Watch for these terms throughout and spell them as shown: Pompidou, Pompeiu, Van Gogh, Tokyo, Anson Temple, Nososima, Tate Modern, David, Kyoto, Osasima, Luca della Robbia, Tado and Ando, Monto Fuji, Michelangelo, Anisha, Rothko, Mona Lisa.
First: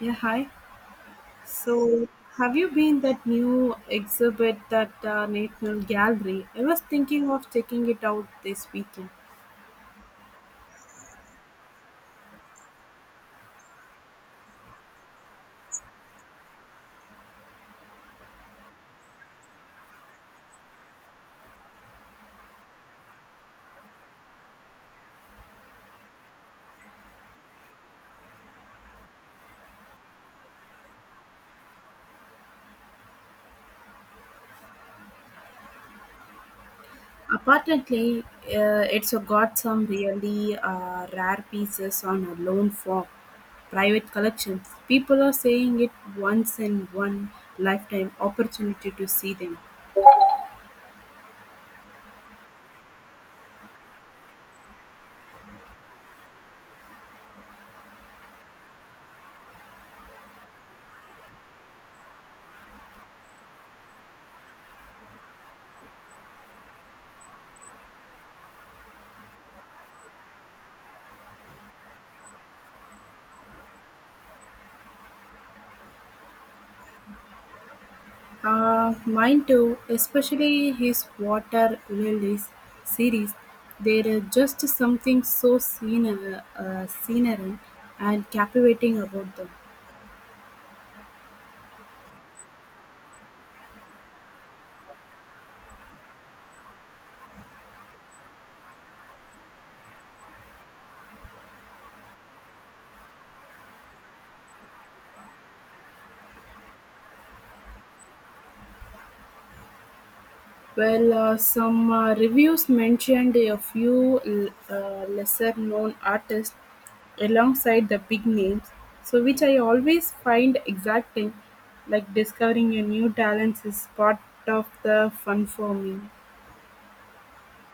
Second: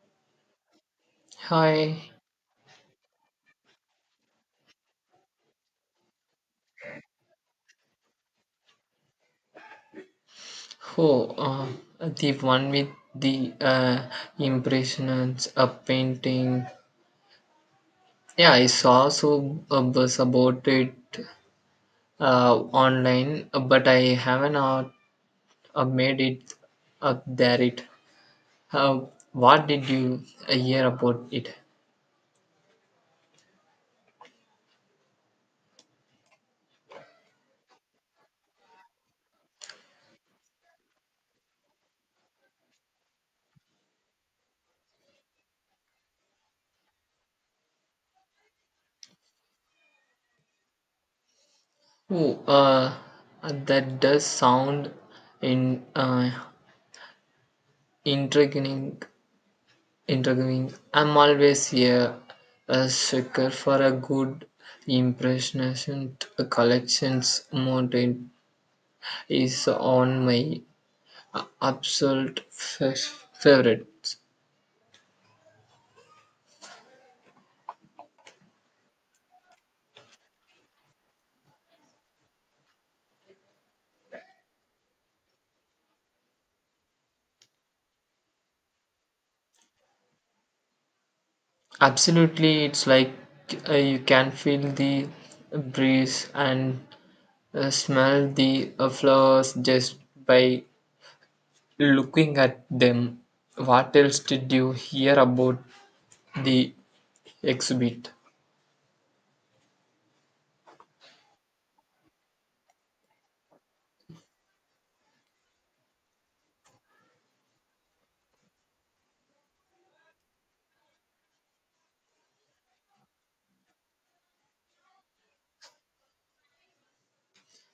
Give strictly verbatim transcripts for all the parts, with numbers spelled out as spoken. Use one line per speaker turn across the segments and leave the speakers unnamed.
Yeah, hi. So,
Hi,
have you been that new exhibit that uh, National Gallery? I was thinking of taking it out this weekend.
oh, uh, the one with the uh, impressions, a painting. Yeah, I saw so a buzz about it uh, online, but I haven't uh, uh, made it up there it. Uh, what did you uh, hear about it?
Apparently, uh, it's uh, got some really uh, rare pieces on a loan for private collections. People are saying it once in one lifetime opportunity to see them.
Oh, uh, that does sound in uh, intriguing. Interviewing. I'm always a, a sucker for a good impressionist collections. Mountain is on my absolute f- favorites.
Uh, mine too, especially his Water Lilies series. There is just something so scenery, uh, scenery and captivating about them.
Absolutely, it's like uh, you can feel the breeze and uh, smell the uh, flowers just by looking at them. What else did you hear about the exhibit?
Well, uh, some uh, reviews mentioned a few uh, lesser known artists alongside the big names, so which I always find exciting, like discovering a new talent is part of the fun for me.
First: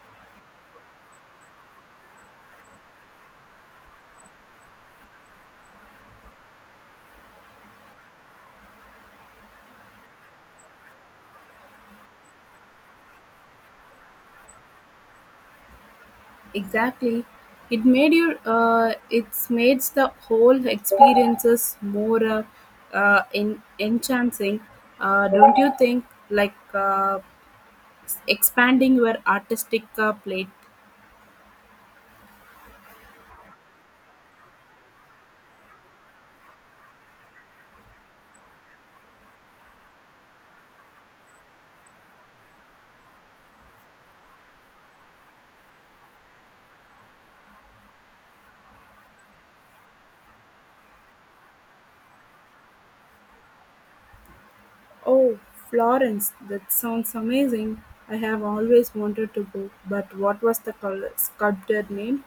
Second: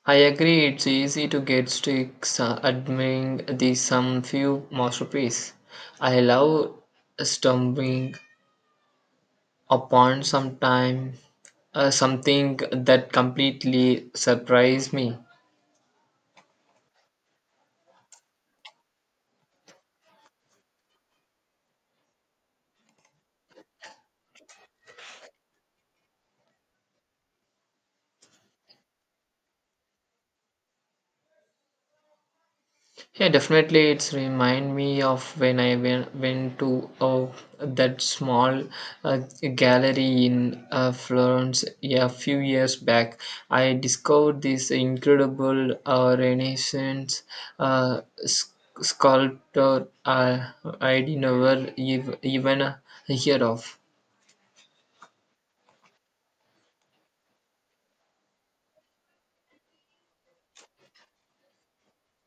I agree it's easy to get sticks uh, admiring the some few masterpiece. I love stumbling upon sometime uh, something that completely surprised me.
Exactly. It made you. Uh, it's made the whole experiences more uh, uh, en- enchanting, uh, don't you think? Like uh, expanding your artistic uh, plate.
Yeah, definitely. It's remind me of when I went, went to oh, that small uh, gallery in uh, Florence, yeah, a few years back. I discovered this incredible uh, Renaissance uh, s- sculptor uh, I'd never ev- even heard of.
Oh, Florence, that sounds amazing. I have always wanted to go, but what was the col- sculptor name?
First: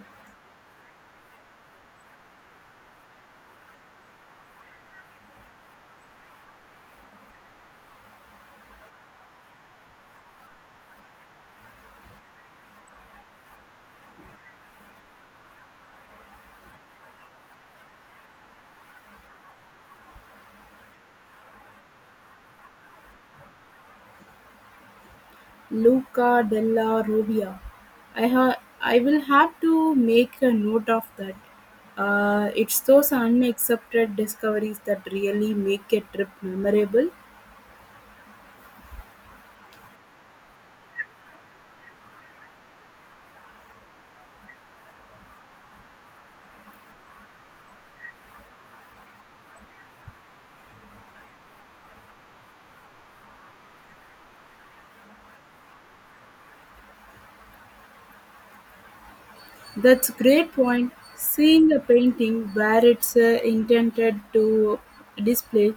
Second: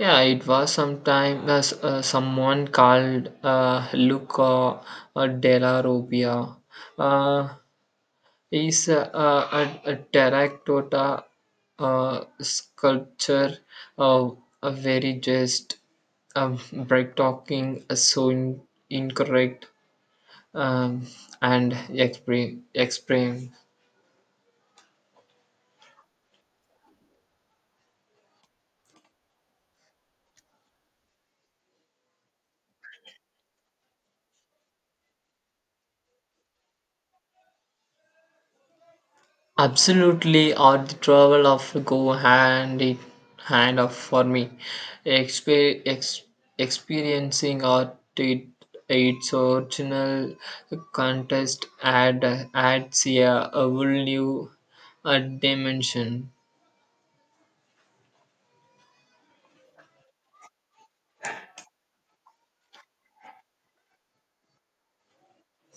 Yeah, it was sometime as s- uh, someone called uh, Luca uh, della Robbia. Uh, is uh, a, a terracotta uh, sculpture uh, a very just um, bright talking uh, so in, incorrect um, and expre- explain.
Luca della Robbia. I ha- I will have to make a note of that. Uh, it's those unaccepted discoveries that really make a trip memorable.
Absolutely, art the travel of go hand in hand of for me. Exper- ex- Experiencing art it, its original contest add adds a, a whole new uh, dimension.
That's a great point. Seeing a painting where it's uh, intended to display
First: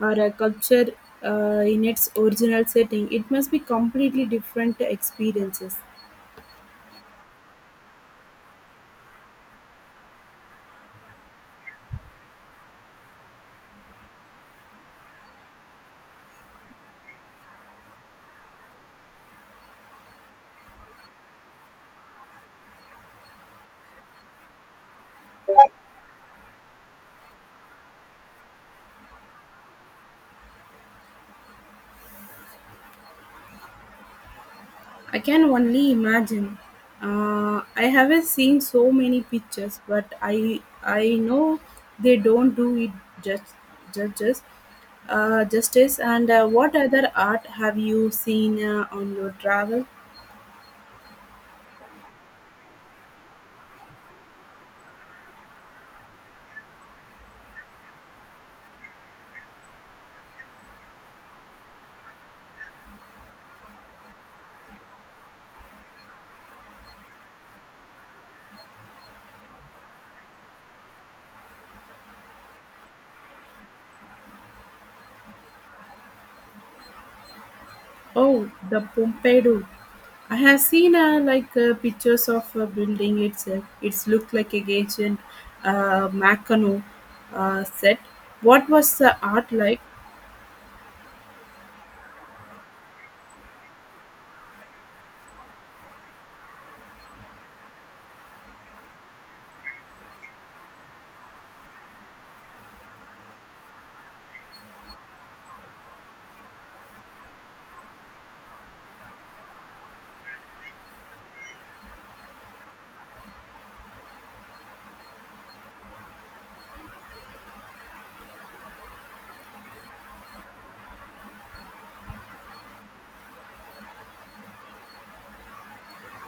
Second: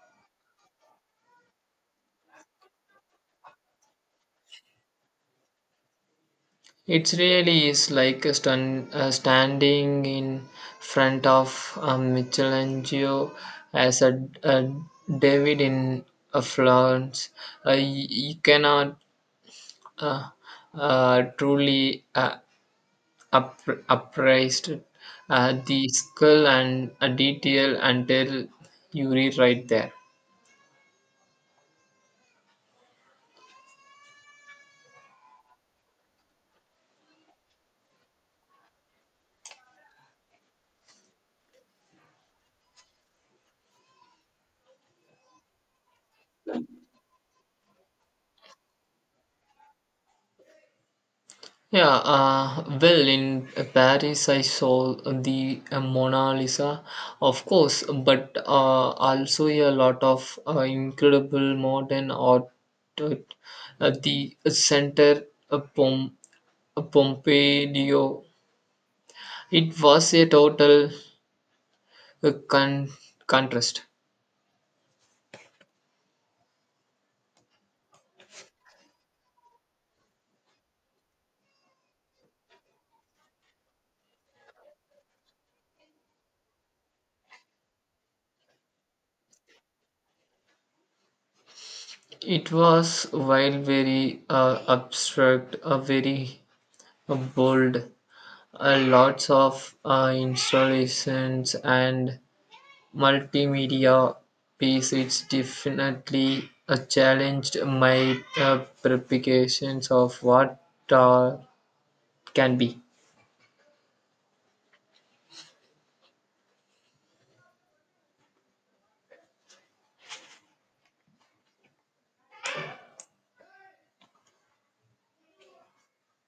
or a culture uh, in its original setting, it must be completely different experiences.
It really is like a stun- uh, standing in front of a Michelangelo as a, a David in a Florence. Uh, y- you cannot uh, uh, truly uh, up- appraised uh, the skill and uh, detail until you rewrite there.
I can only imagine. Uh, I haven't seen so many pictures, but I I know they don't do it just judges uh, justice. And uh, what other art have you seen uh, on your travel?
Yeah, uh, well, in Paris, I saw the uh, Mona Lisa, of course, but uh, also a lot of uh, incredible modern art, uh, at uh, the center of Pom- Pompeiu, it was a total uh, con- contrast.
Oh, the Pompidou. I have seen uh, like uh, pictures of a building itself. It's looked like a ancient uh, Mackinac uh, set. What was the art like?
It was, while very uh, abstract, a very uh, bold, uh, lots of uh, installations and multimedia piece. It's definitely uh, challenged my uh, preparations of what uh, can be.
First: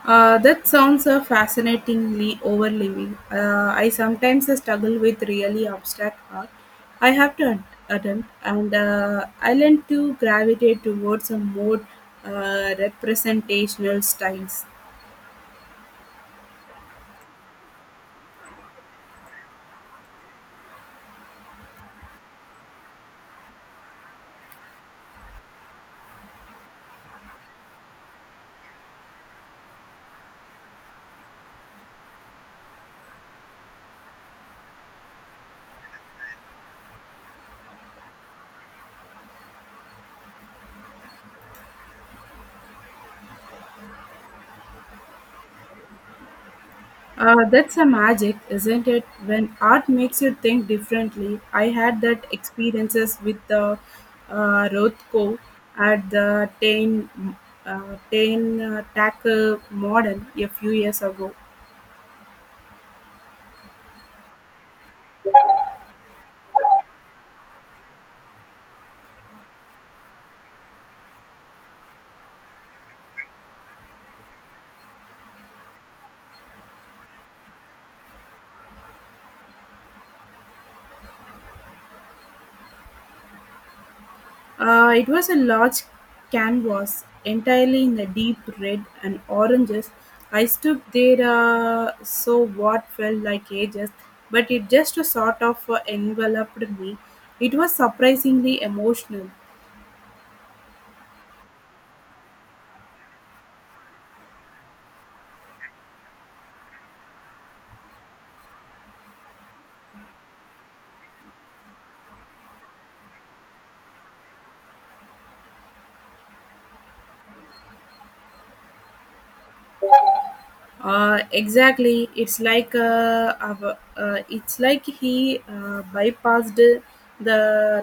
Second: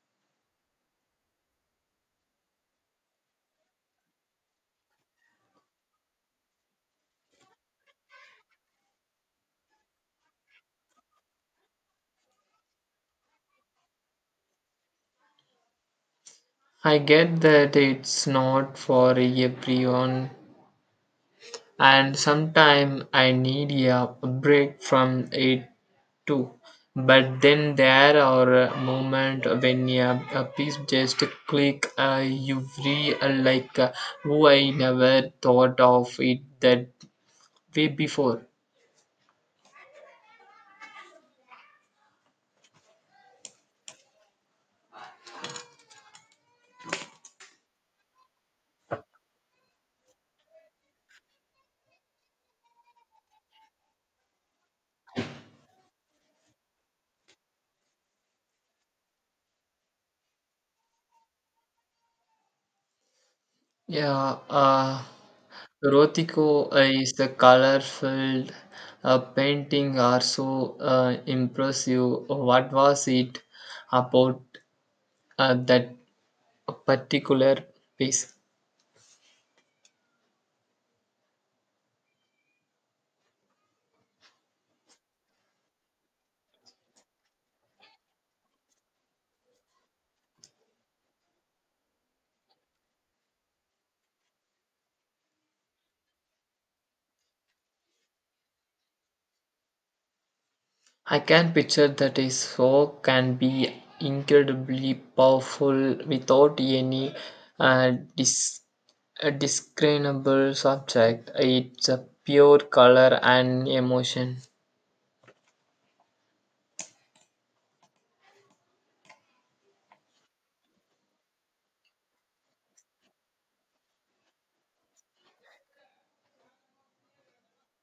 Uh, that sounds uh, fascinatingly overwhelming. Uh, I sometimes uh, struggle with really abstract art. I have to at- attempt, and uh, I learn to gravitate towards a more uh, representational styles.
I get that it's not for everyone, and sometimes I need a break from it too. But then there are moments when a, a piece just click. Uh, you feel uh, like, uh, "Oh, I never thought of it that way before."
Uh, that's a magic, isn't it? When art makes you think differently. I had that experiences with the uh, Rothko at the Tain uh, Tain uh, Tackle Modern a few years ago.
Yeah, uh, Rotico is the colorful uh, painting are so uh, impressive. What was it about uh, that particular piece?
Uh, it was a large canvas entirely in the deep red and oranges. I stood there, uh, so what felt like ages, but it just sort of uh, enveloped me. It was surprisingly emotional.
I can picture that a work can be incredibly powerful without any uh, dis- uh, discernible subject. It's a pure color and emotion.
Uh, exactly. It's like uh, av- uh, it's like he uh, bypassed the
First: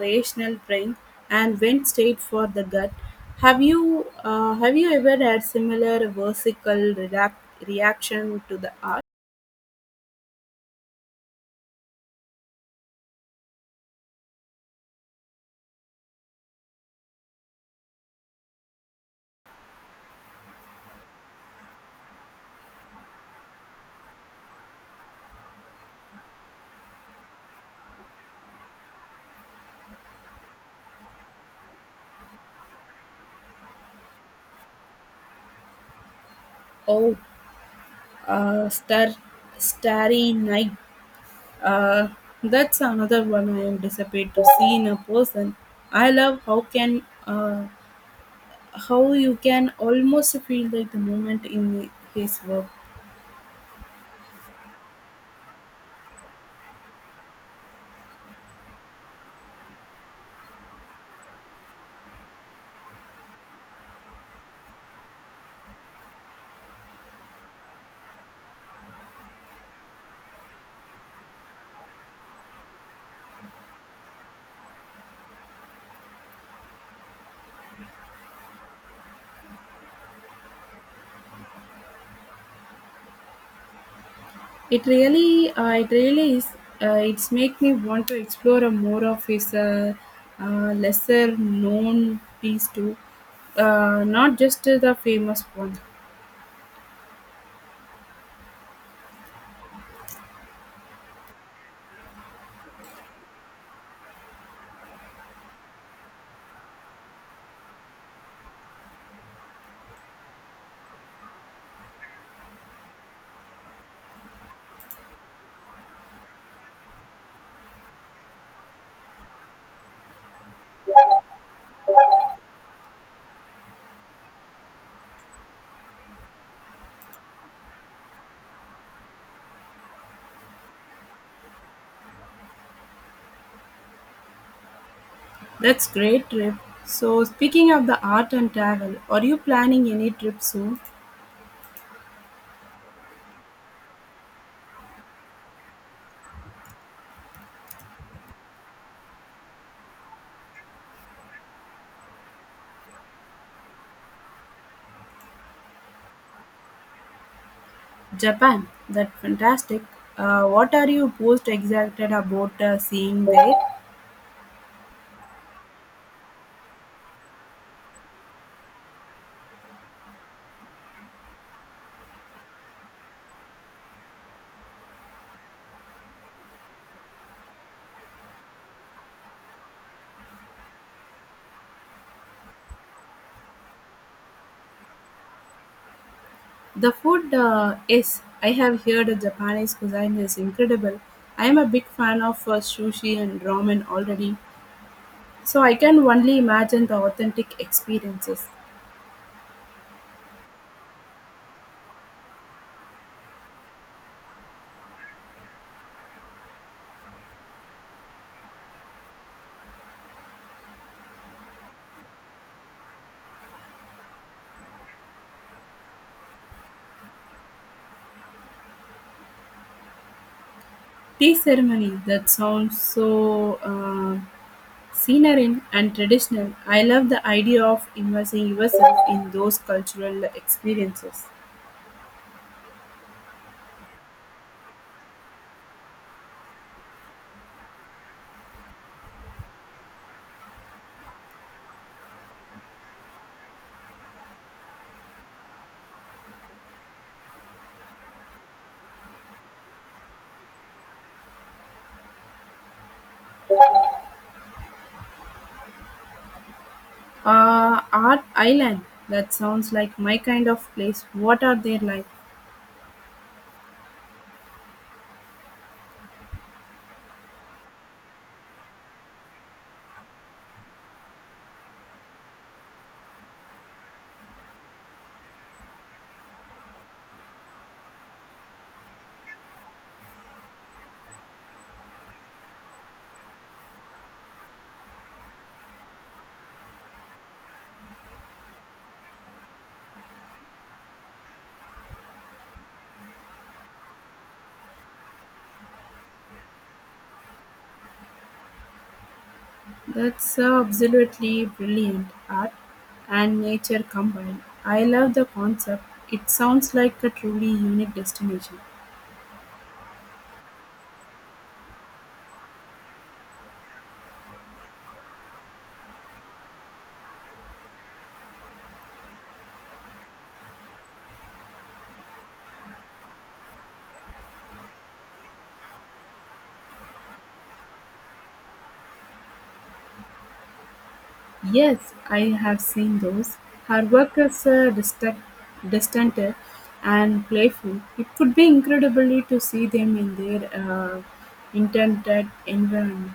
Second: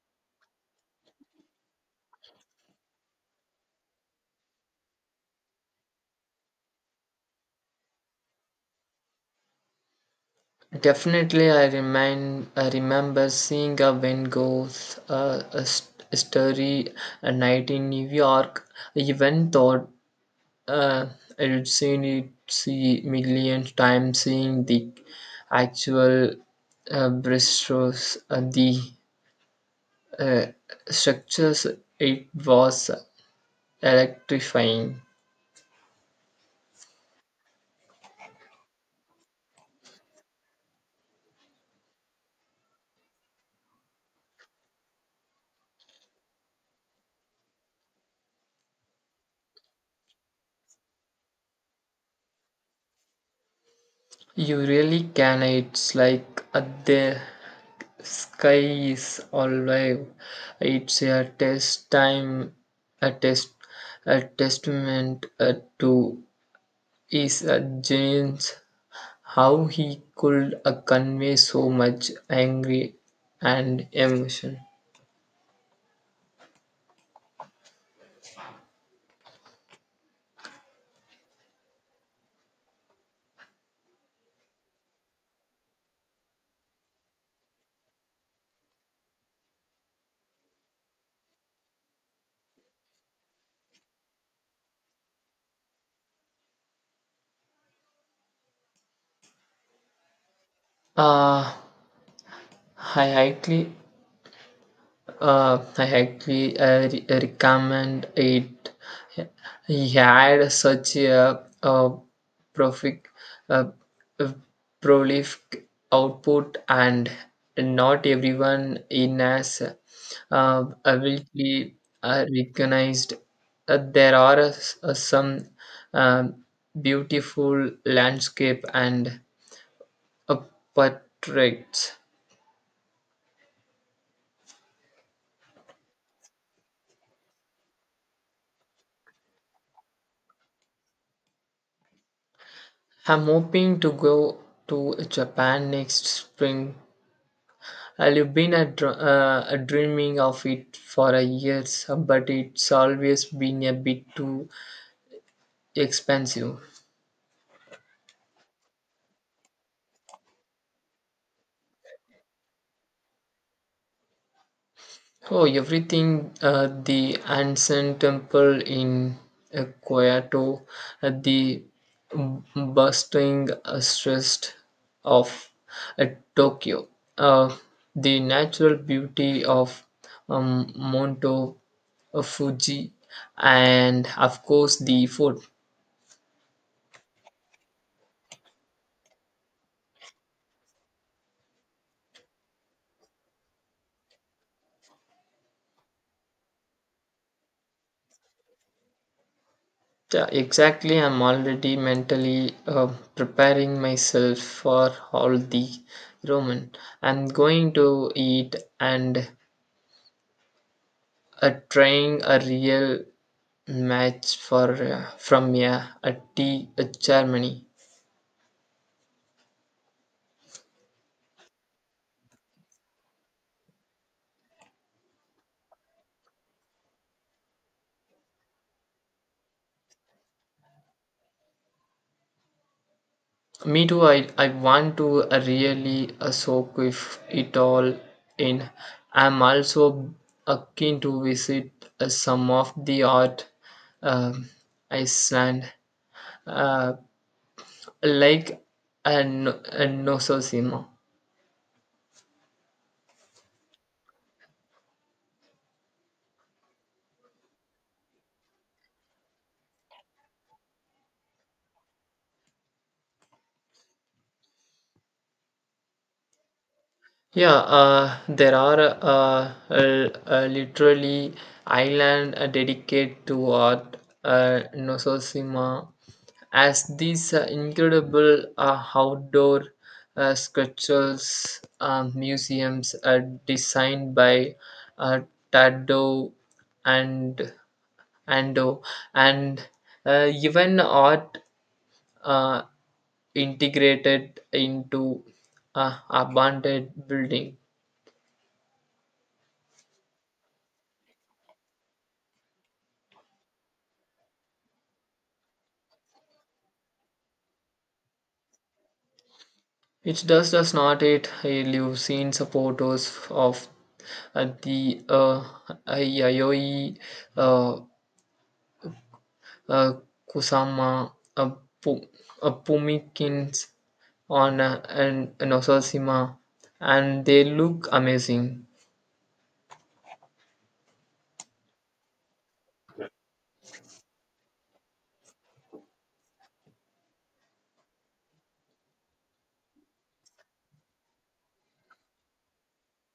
rational brain and went straight for the gut. Have you uh, have you ever had similar versical reac- reaction to the art?
Definitely, I remind I remember seeing a Van Gogh's uh, a st- story a night in New York. Even though Uh, I have seen it see million times seeing the actual uh, breaststroke, uh, the uh, structures. It was electrifying.
Oh, uh, star, starry night. Uh, that's another one I am disappointed to see in a person. I love how can uh, how you can almost feel like the moment in his work.
You really can. It's like uh, the sky is alive. It's a test time, a test, a testament uh, to his uh, genius how he could uh, convey so much anger and emotion.
It really, uh, it really is. Uh, it's make me want to explore a more of his uh, uh, lesser known piece too, uh, not just the famous one.
Uh, I highly Uh, I actually I re- recommend it. He had such a, a prolific, a, prolific output, and not everyone in as uh, ability uh, recognized. Uh, there are uh, s- uh, some um, beautiful landscape and uh, portraits.
That's great trip. So speaking of the art and travel, are you planning any trip soon?
I'm hoping to go to Japan next spring. I've been a, dr- uh, a dreaming of it for a years, but it's always been a bit too expensive.
Japan, that's fantastic. Uh, what are you most excited about uh, seeing there?
Oh, everything, uh, the Anson Temple in uh, Kyoto, uh, the b- bustling uh, stress of uh, Tokyo, uh, the natural beauty of um, Monto uh, Fuji, and of course the food.
The food, uh, yes, I have heard that Japanese cuisine is incredible. I am a big fan of uh, sushi and ramen already, so I can only imagine the authentic experiences.
Yeah, exactly, I'm already mentally uh, preparing myself for all the ramen. I'm going to eat and Uh, trying a real match for uh, from, yeah, a tea a Germany.
Tea ceremony that sounds so uh, scenery and traditional. I love the idea of immersing yourself in those cultural experiences.
Me too. I, I want to uh, really uh, soak with it all in. I'm also uh, keen to visit uh, some of the art um, Iceland, uh, like a, no- a Nososima.
Uh, art island that sounds like my kind of place. What are they like?
Yeah, uh, there are uh, uh, uh, literally island uh, dedicated to art, uh, Nososima, as these uh, incredible uh, outdoor uh, sculptures um, museums are designed by uh, Tado and Ando, and uh, even art uh, integrated into uh, abandoned building.
That's uh, absolutely brilliant art and nature combined. I love the concept. It sounds like a truly unique destination.
It does does not it. I live seen supporters of uh, the uh, Yayoi uh, uh, Kusama uh, Pu- uh, Pumikins on uh, and and Osasima, and they look amazing.
Yes, I have seen those. Her work is uh, distant, distant and playful. It could be incredibly to see them in their uh, intended environment.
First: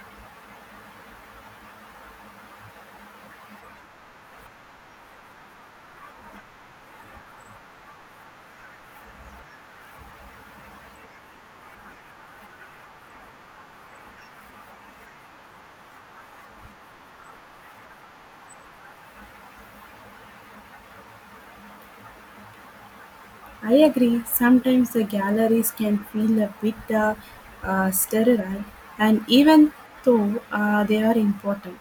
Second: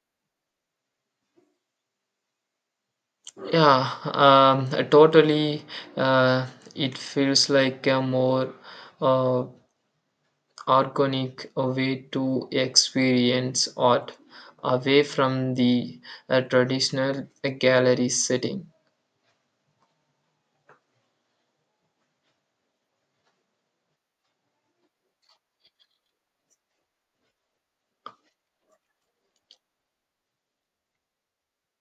Yeah, um, totally. Uh, it feels like a more uh, organic a way to experience art away from the uh, traditional uh, gallery setting.
I agree, sometimes the galleries can feel a bit uh, uh, sterile, and even though uh, they are important,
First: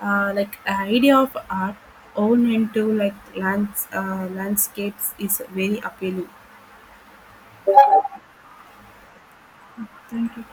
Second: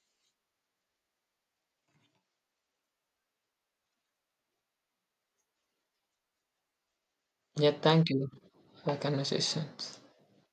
uh, like the idea of art owned into like lands, uh, landscapes is very appealing.
Yeah, thank you for conversations.
Thank you.